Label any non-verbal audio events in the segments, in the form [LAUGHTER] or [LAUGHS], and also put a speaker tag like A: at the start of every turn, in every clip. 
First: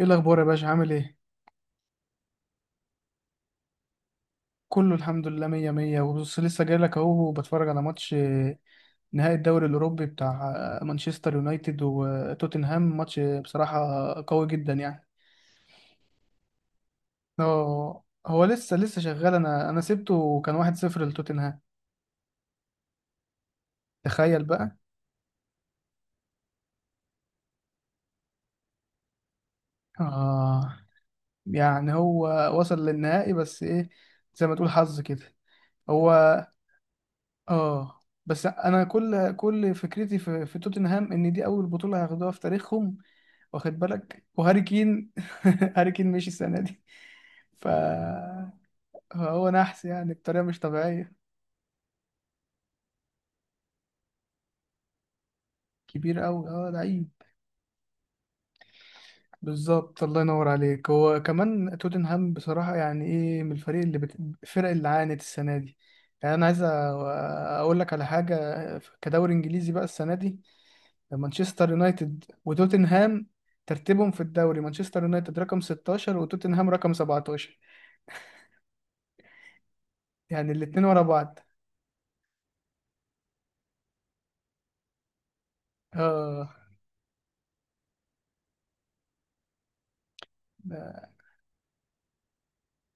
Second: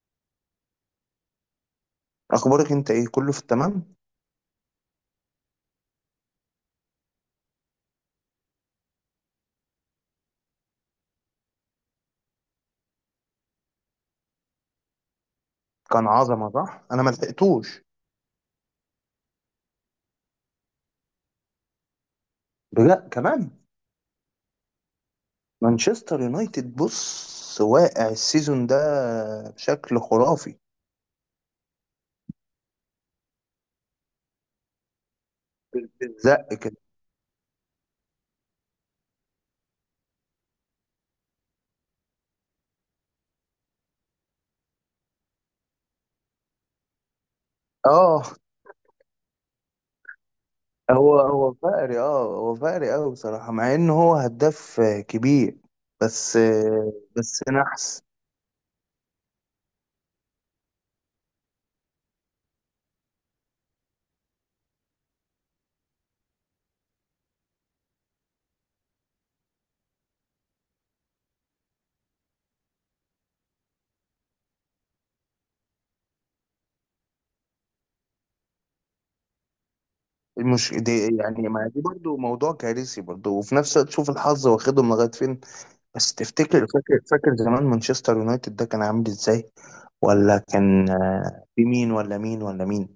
A: ايه الاخبار يا باشا؟ عامل ايه؟
B: اخبارك انت ايه؟ كله في التمام.
A: كله الحمد لله، مية مية. وبص لسه جاي لك اهو، بتفرج على ماتش نهائي الدوري الاوروبي بتاع مانشستر يونايتد وتوتنهام. ماتش بصراحة قوي جدا يعني.
B: كان عظمه، صح؟ انا ما لحقتوش.
A: اه، هو لسه شغال، انا سبته وكان 1-0 لتوتنهام.
B: لا، كمان.
A: تخيل بقى.
B: مانشستر يونايتد، بص، واقع السيزون ده بشكل خرافي.
A: اه يعني هو وصل للنهائي، بس ايه، زي ما تقول حظ كده هو.
B: بالزق كده.
A: اه بس انا كل فكرتي في توتنهام، ان دي اول بطوله هياخدوها في تاريخهم. واخد بالك؟ وهاري كين [LAUGHS] هاري كين مشي السنه دي،
B: اه،
A: فهو نحس يعني، بطريقه مش طبيعيه.
B: هو فقري. قوي بصراحه، مع ان هو هداف كبير.
A: كبير
B: بس
A: قوي، اه لعيب.
B: نحس.
A: بالظبط، الله ينور عليك. هو كمان توتنهام بصراحه يعني ايه، من الفريق اللي. الفرق اللي عانت السنه دي. يعني انا عايز اقول لك على حاجه. كدوري انجليزي بقى السنه دي، مانشستر يونايتد وتوتنهام ترتيبهم في الدوري: مانشستر يونايتد رقم 16 وتوتنهام رقم 17. يعني
B: مش
A: الاتنين ورا
B: دي
A: بعض.
B: يعني، ما دي برضو موضوع كارثي برضو. وفي نفس الوقت، شوف الحظ واخدهم لغايه فين. بس
A: اه،
B: تفتكر، فاكر زمان مانشستر يونايتد ده كان عامل ازاي؟ ولا كان،
A: ده,
B: في مين ولا مين ولا مين؟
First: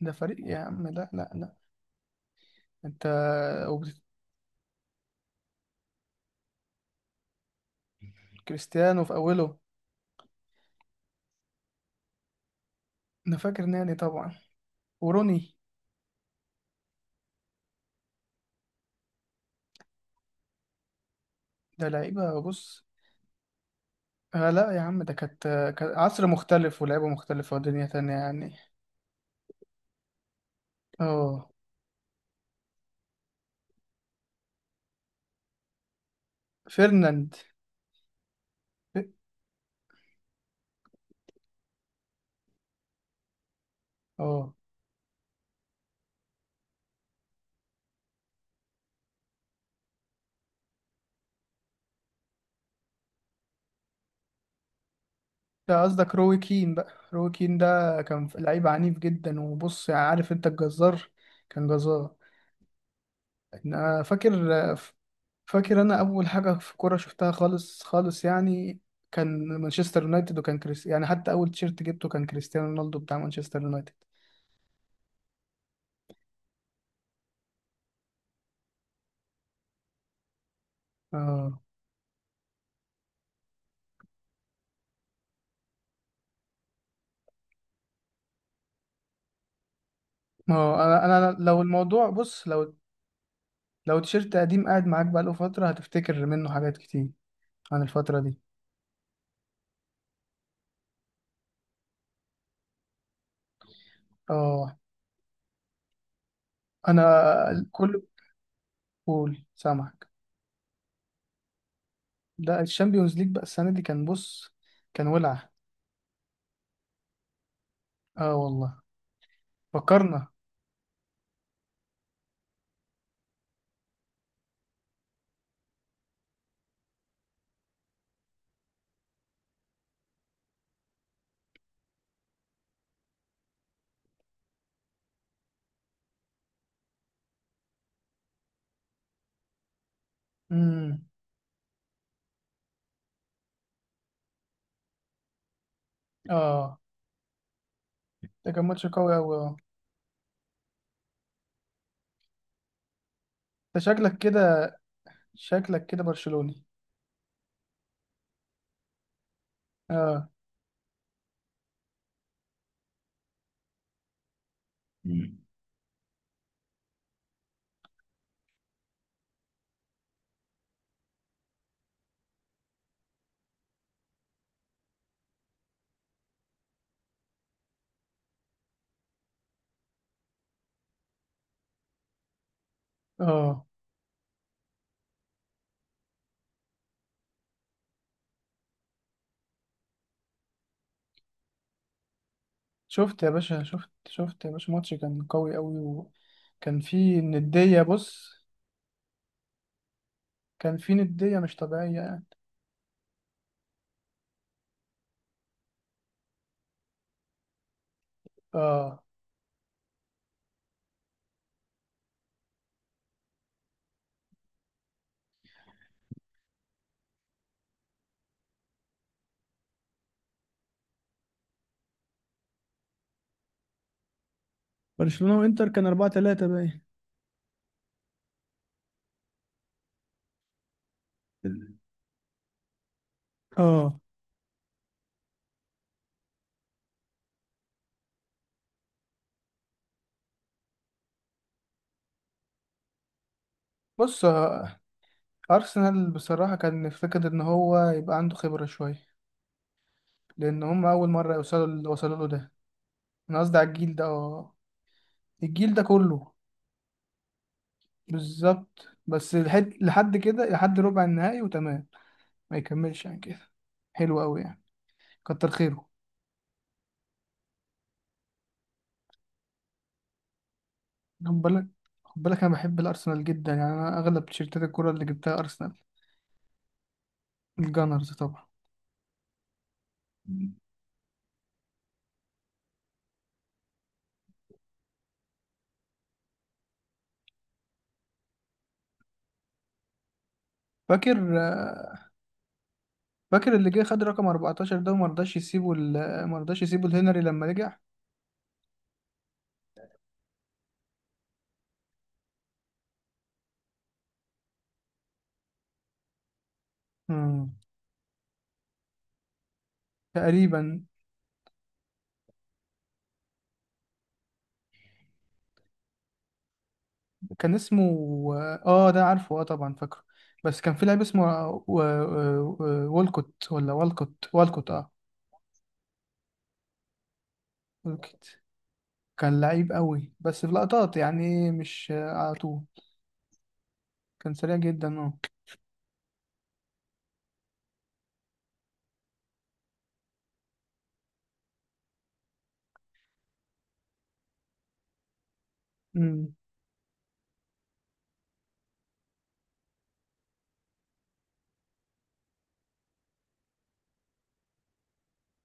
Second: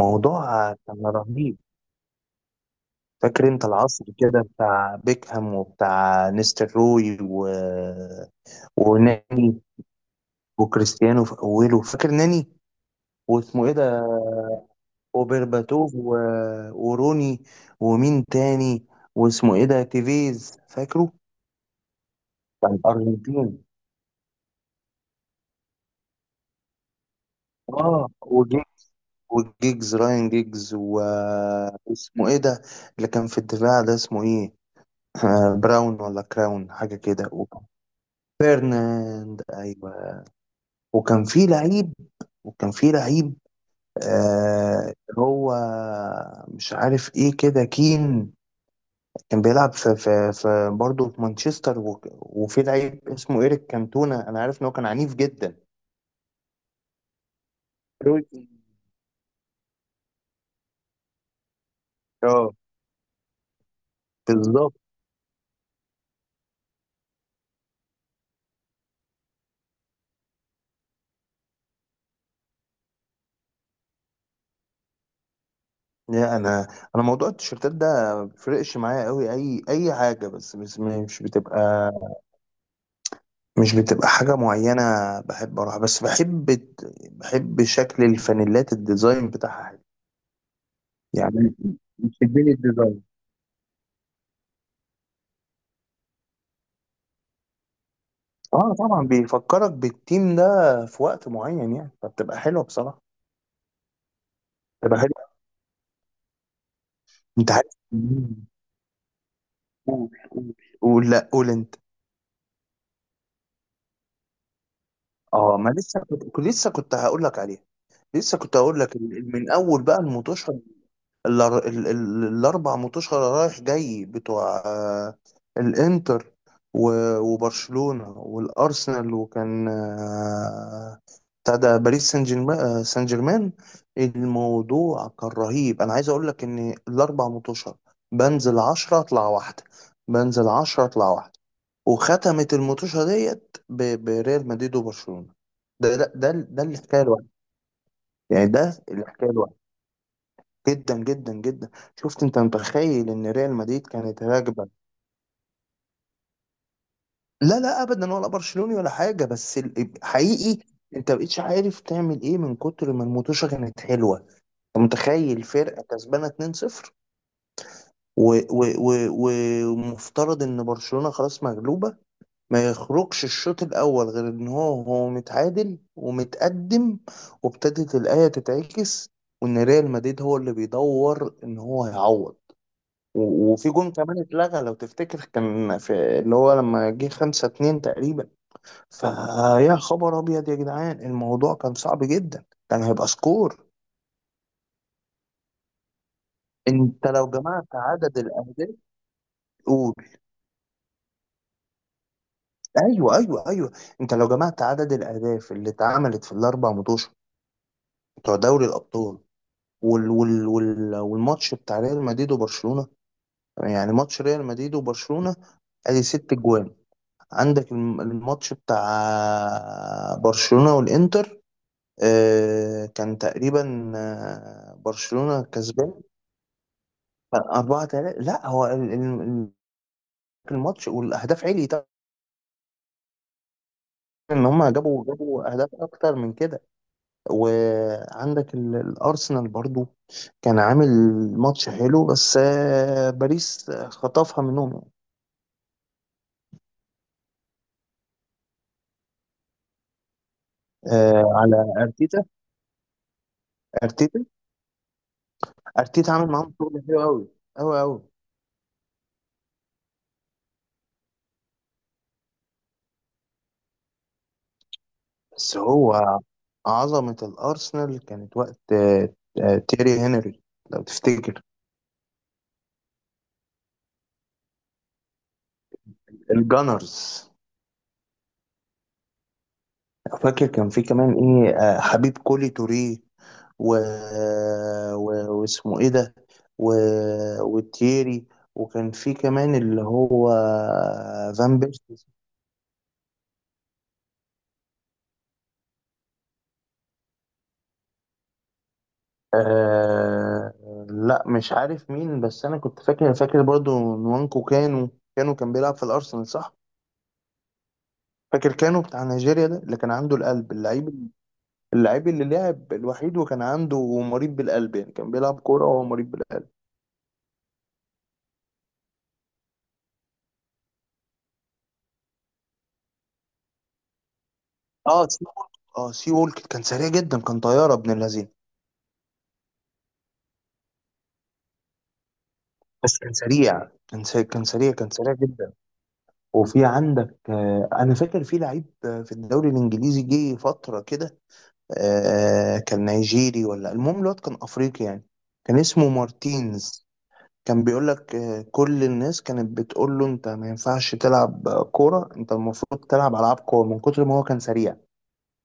A: ده فريق يا عم،
B: كان
A: لا لا لا.
B: رهيب.
A: انت
B: فاكر انت
A: وب-
B: العصر كده بتاع بيكهام وبتاع نيستر روي
A: كريستيانو في اوله.
B: وناني وكريستيانو في اوله، فاكر ناني؟
A: انا فاكر
B: واسمه ايه
A: ناني
B: ده،
A: طبعا، وروني.
B: وبرباتوف وروني ومين تاني واسمه ايه ده، تيفيز، فاكره؟
A: ده لعيبه
B: بتاع
A: بص.
B: الارجنتين.
A: آه لا يا عم. ده كانت كان عصر مختلف ولعيبه مختلفه ودنيا
B: اه،
A: تانية يعني.
B: وجيجز، راين جيجز،
A: اه،
B: واسمه ايه ده؟ اللي كان في الدفاع ده اسمه ايه؟ آه، براون ولا كراون، حاجة كده،
A: فيرناند.
B: فيرناند، ايوه. وكان في لعيب وكان في لعيب،
A: اه
B: آه، هو مش عارف ايه كده، كين. كان بيلعب في برضه في مانشستر، وفي لعيب اسمه ايريك كانتونا. انا عارف ان هو كان عنيف جدا.
A: ده قصدك روي كين بقى. روي كين ده
B: روي
A: كان
B: كين.
A: لعيب عنيف جدا، وبص يعني عارف انت الجزار. كان جزار.
B: اه،
A: انا فاكر.
B: بالظبط.
A: فاكر انا اول حاجه في كوره شفتها خالص خالص يعني، كان مانشستر يونايتد، وكان كريس، يعني حتى اول تيشيرت جبته كان كريستيانو رونالدو بتاع مانشستر يونايتد.
B: لا، انا موضوع التيشيرتات ده ما بيفرقش معايا قوي. اي حاجه، بس مش بتبقى،
A: اه،
B: حاجه معينه. بحب اروح، بس بحب شكل الفانيلات، الديزاين بتاعها حلو،
A: ما هو انا
B: يعني.
A: لو الموضوع بص،
B: بتشدني
A: لو
B: الديزاين.
A: لو تيشيرت قديم قاعد معاك بقاله فتره هتفتكر منه حاجات كتير عن الفتره دي.
B: اه، طبعا، بيفكرك بالتيم ده في وقت معين، يعني. فبتبقى حلوه بصراحه،
A: اه
B: بتبقى حلوه.
A: انا
B: انت عارف.
A: كل. قول، سامعك.
B: قول قول. قول، لا، قول انت.
A: ده الشامبيونز ليج بقى السنة دي كان بص، كان ولع.
B: اه، ما لسه، كنت لسه هقول لك عليها.
A: اه
B: لسه كنت
A: والله،
B: هقول لك، من اول بقى
A: فكرنا.
B: الموتوشه. الاربع متوشة رايح جاي، بتوع الانتر وبرشلونة والارسنال. وكان بتاع ده باريس سان جيرمان، سان جيرمان. الموضوع كان رهيب. انا عايز اقول لك ان الاربع متوشة، بنزل عشرة اطلع واحدة، بنزل عشرة
A: امم.
B: اطلع واحدة. وختمت المتوشة ديت بريال مدريد وبرشلونة. ده
A: اه
B: الحكاية الواحدة، يعني.
A: ده كان
B: ده
A: ماتش قوي
B: الحكاية
A: قوي، اه.
B: الواحدة. جدا جدا جدا. شفت، انت متخيل ان ريال
A: ده
B: مدريد
A: شكلك
B: كانت راكبه؟
A: كده، شكلك كده برشلوني.
B: لا لا، ابدا، ولا برشلوني ولا حاجه. بس
A: اه
B: حقيقي، انت مبقتش عارف تعمل ايه من كتر ما المطوشه كانت حلوه. انت
A: مم.
B: متخيل فرقه كسبانه 2-0، ومفترض ان برشلونه خلاص مغلوبه. ما يخرجش الشوط الاول غير ان هو متعادل ومتقدم، وابتدت الايه تتعكس، وان ريال مدريد هو اللي بيدور ان هو يعوض.
A: اه.
B: وفي جون كمان اتلغى لو تفتكر، كان في، اللي هو لما جه خمسة اتنين تقريبا. فيا خبر ابيض يا جدعان، الموضوع كان صعب جدا، كان هيبقى
A: شفت يا باشا،
B: سكور.
A: شفت يا باشا، ماتش كان قوي قوي، وكان
B: انت
A: فيه
B: لو جمعت
A: ندية
B: عدد
A: بص،
B: الاهداف، قول.
A: كان فيه ندية مش طبيعية يعني.
B: ايوه، ايوه، ايوه. انت لو جمعت عدد الاهداف اللي اتعملت في الاربع ماتش بتوع دوري
A: اه،
B: الابطال، والماتش بتاع ريال مدريد وبرشلونة. يعني ماتش ريال مدريد وبرشلونة، ادي ست جوان. عندك الماتش بتاع برشلونة والانتر، آه، كان تقريبا، آه،
A: برشلونة
B: برشلونة
A: وانتر كان
B: كسبان
A: 4-3 باين.
B: 4-3. لا، هو الماتش، والاهداف عليت،
A: اه
B: ان هم جابوا اهداف اكتر من كده. وعندك الارسنال برضو، كان عامل ماتش حلو، بس آه، باريس
A: بص،
B: خطفها منهم يعني.
A: أرسنال بصراحة كان فكرة إن هو يبقى عنده خبرة شوية، لان هم اول
B: آه،
A: مره
B: على
A: يوصلوا اللي وصلوا
B: ارتيتا.
A: له ده. انا قصدي على الجيل ده،
B: ارتيتا
A: اه الجيل ده
B: ارتيتا عامل
A: كله.
B: معاهم شغل حلو قوي، قوي قوي.
A: بالظبط، بس لحد كده، لحد ربع النهائي وتمام، ما يكملش عن كده، حلو قوي يعني، كتر
B: بس
A: خيره.
B: هو، عظمة الارسنال كانت وقت تيري هنري، لو
A: خد
B: تفتكر.
A: بالك خد بالك، انا بحب الارسنال جدا يعني، انا اغلب تيشيرتات الكوره اللي جبتها ارسنال.
B: الجانرز.
A: الجانرز طبعا.
B: فاكر كان في كمان ايه، آه، حبيب كولي توري، و... و... واسمه ايه ده، و... وتييري، وكان في كمان اللي هو
A: فاكر
B: فان بيرسي.
A: اللي جه خد رقم 14 ده، وما رضاش يسيبه ال- ما رضاش يسيبه الهنري لما رجع.
B: آه... لا، مش عارف مين. بس انا كنت فاكر برضو، نوانكو كانو. كان بيلعب في الارسنال، صح؟
A: مم.
B: فاكر كانو بتاع نيجيريا ده، اللي كان عنده القلب،
A: تقريبا.
B: اللعيب. اللي لعب الوحيد، وكان عنده، مريض بالقلب يعني، كان بيلعب كورة وهو مريض بالقلب.
A: كان اسمه. اه ده عارفه، اه طبعا فاكره. بس كان في لاعب اسمه والكوت اه.
B: اه سي وولك اه، سي وولك كان سريع جدا، كان طياره ابن
A: والكوت
B: اللذين.
A: كان لعيب قوي، بس في لقطات يعني، مش على طول.
B: بس كان سريع، كان سريع،
A: كان
B: كان
A: سريع
B: سريع، كان
A: جدا،
B: سريع
A: اه.
B: جدا. وفي عندك، انا فاكر في لعيب، في الدوري الانجليزي جه فتره كده، كان نيجيري، ولا المهم، الواد كان افريقي يعني، كان اسمه
A: أمم.
B: مارتينز. كان بيقول لك، كل الناس كانت بتقول له، انت ما ينفعش تلعب، كوره. انت المفروض تلعب العاب كوره، من كتر ما هو كان سريع.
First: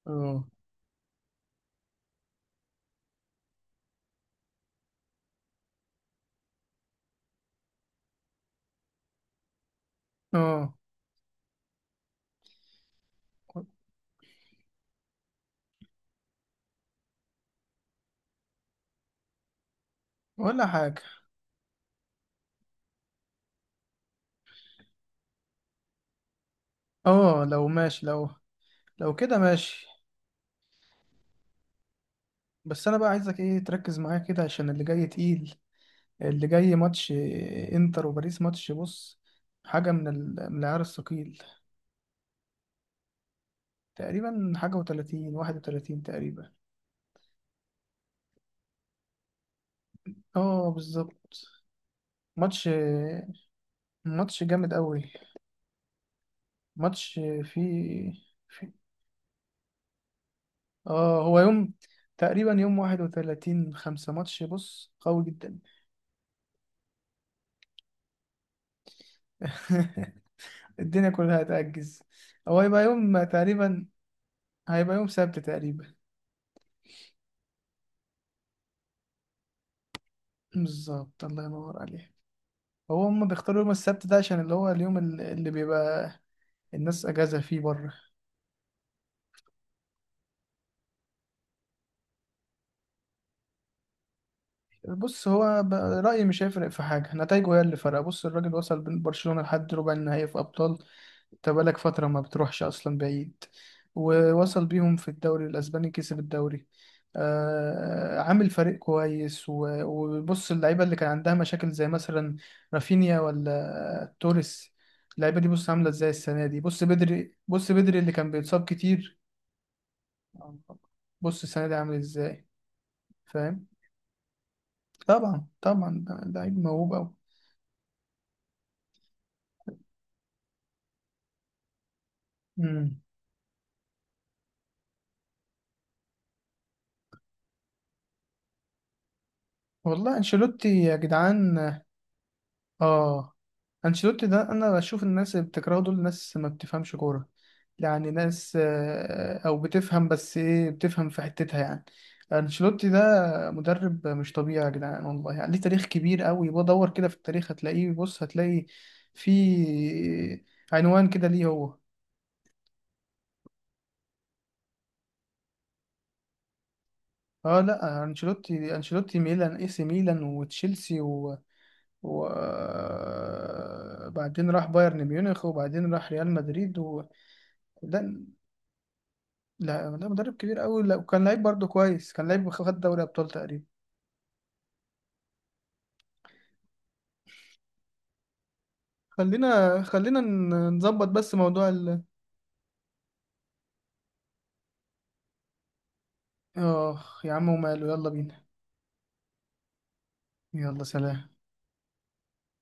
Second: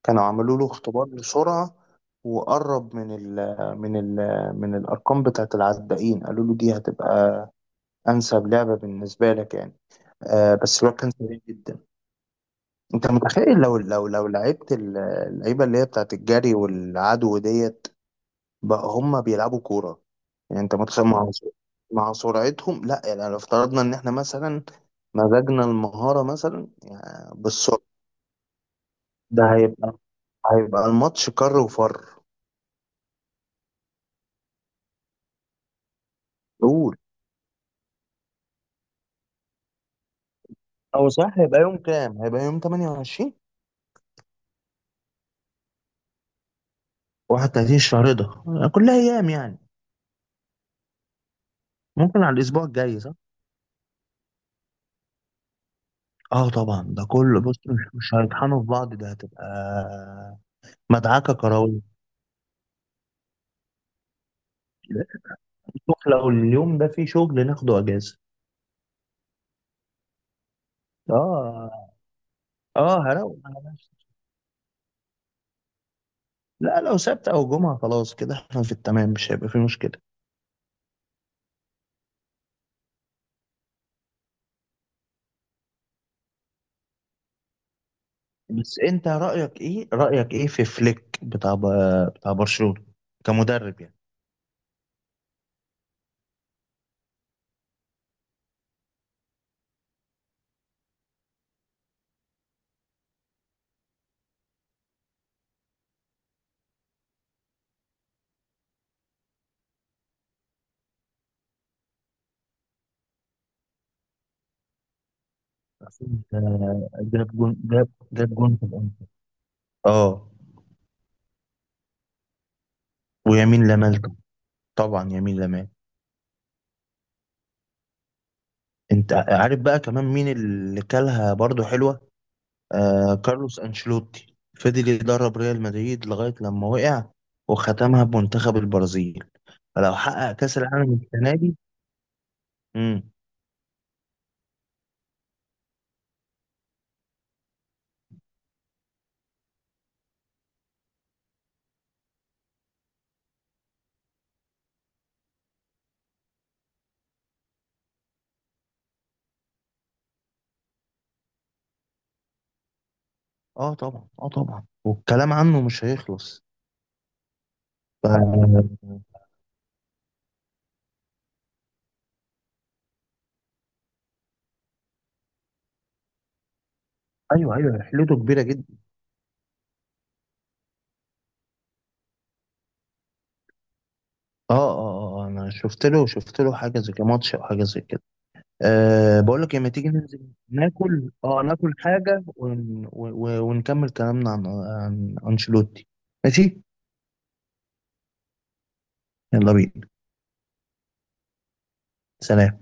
B: كانوا
A: اه.
B: عملوا له اختبار بسرعة، وقرب من ال من ال من الأرقام بتاعة العدائين. قالوا له دي هتبقى أنسب لعبة بالنسبة لك، يعني.
A: اه.
B: بس الواد كان سريع جدا. أنت متخيل، لو لعبت اللعيبة اللي هي بتاعة الجري والعدو ديت، بقى هما بيلعبوا كورة؟ يعني
A: ولا
B: أنت
A: حاجة.
B: متخيل مع سرعتهم، لا يعني، لو افترضنا إن إحنا مثلا مزجنا المهارة مثلا، يعني،
A: اه لو
B: بالسرعة،
A: ماشي، لو لو كده
B: ده
A: ماشي.
B: هيبقى هيبقى الماتش كر وفر.
A: بس انا بقى عايزك ايه، تركز معايا كده عشان اللي جاي تقيل. اللي جاي
B: قول.
A: ماتش انتر وباريس. ماتش بص، حاجة من العيار
B: او، صح،
A: الثقيل.
B: هيبقى يوم كام؟ هيبقى يوم 28،
A: تقريبا حاجة وتلاتين، 31 تقريبا.
B: 31 الشهر ده، كلها ايام يعني.
A: اه بالظبط.
B: ممكن على الاسبوع
A: ماتش،
B: الجاي، صح.
A: ماتش جامد قوي.
B: اه طبعا، ده
A: ماتش
B: كله، بص، مش
A: فيه،
B: مش هيطحنوا في
A: في،
B: بعض، ده هتبقى
A: اه
B: مدعكه
A: هو يوم
B: كرويه.
A: تقريبا يوم 31، خمسة ماتش بص قوي جدا.
B: نروح، لو اليوم ده فيه شغل ناخده اجازه.
A: [LAUGHS] الدنيا كلها
B: اه،
A: هتأجز. هو هيبقى
B: اه،
A: يوم
B: هروق على
A: تقريبا،
B: نفسي.
A: هيبقى يوم سبت تقريبا.
B: لا، لو سبت او جمعه، خلاص كده احنا في التمام، مش هيبقى فيه مشكله.
A: بالظبط، الله ينور عليك. هو هم بيختاروا يوم السبت ده عشان اللي هو اليوم اللي بيبقى الناس أجازة فيه بره.
B: بس انت رايك ايه، في فليك بتاع بتاع برشلونه، كمدرب يعني؟
A: بص، هو رأيي مش هيفرق في حاجة، نتايجه هي اللي فرق. بص الراجل وصل بين برشلونة لحد ربع النهائي في أبطال. انت بقالك فترة ما بتروحش أصلا بعيد. ووصل بيهم في الدوري الأسباني، كسب الدوري. آه عامل فريق كويس وبص اللعيبة اللي كان عندها مشاكل زي مثلا رافينيا ولا توريس، اللعيبة دي بص عاملة
B: أصل
A: ازاي
B: انت،
A: السنة دي، بص بدري، بص بدري اللي كان
B: جاب جون
A: بيتصاب
B: في الأول.
A: كتير.
B: اه،
A: بص السنة دي عامل ازاي، فاهم.
B: ويمين لمال. طبعا يمين
A: طبعا
B: لمال.
A: طبعا، ده لعيب موهوب أوي.
B: انت عارف بقى كمان مين اللي كلها برضو حلوة؟
A: مم.
B: آه، كارلوس انشيلوتي. فضل يدرب ريال مدريد لغاية لما وقع، وختمها بمنتخب البرازيل. فلو
A: والله
B: حقق كأس
A: انشيلوتي
B: العالم
A: يا
B: السنة دي.
A: جدعان،
B: امم
A: اه. انشيلوتي ده، انا بشوف الناس اللي بتكرهه دول ناس ما بتفهمش كوره، يعني ناس او بتفهم، بس ايه، بتفهم في حتتها يعني. انشيلوتي ده مدرب مش طبيعي يا جدعان والله، يعني ليه تاريخ كبير قوي، بدور كده في التاريخ هتلاقيه، بص هتلاقي في عنوان كده ليه هو.
B: اه طبعا، اه طبعا، والكلام عنه مش هيخلص.
A: اه لا، انشيلوتي
B: ف-
A: انشيلوتي ميلان، اي سي ميلان وتشيلسي، وبعدين راح بايرن ميونخ، وبعدين راح ريال مدريد.
B: ايوه، ايوه، رحلته
A: لا
B: كبيرة جدا.
A: لا لا مدرب كبير قوي، لا وكان لعيب برضه كويس، كان لعيب خد دوري ابطال تقريبا.
B: اه، اه، اه، آه، انا شفت له حاجة زي كده، ماتش او حاجة زي كده. أه، بقول لك، لما
A: خلينا
B: تيجي
A: خلينا
B: ننزل
A: نظبط
B: ناكل،
A: بس موضوع
B: ناكل
A: ال...
B: حاجة، ونكمل كلامنا عن، أنشيلوتي. ماشي.
A: اه يا عم وماله، يلا بينا.
B: يلا بينا.
A: يلا سلام.
B: سلام.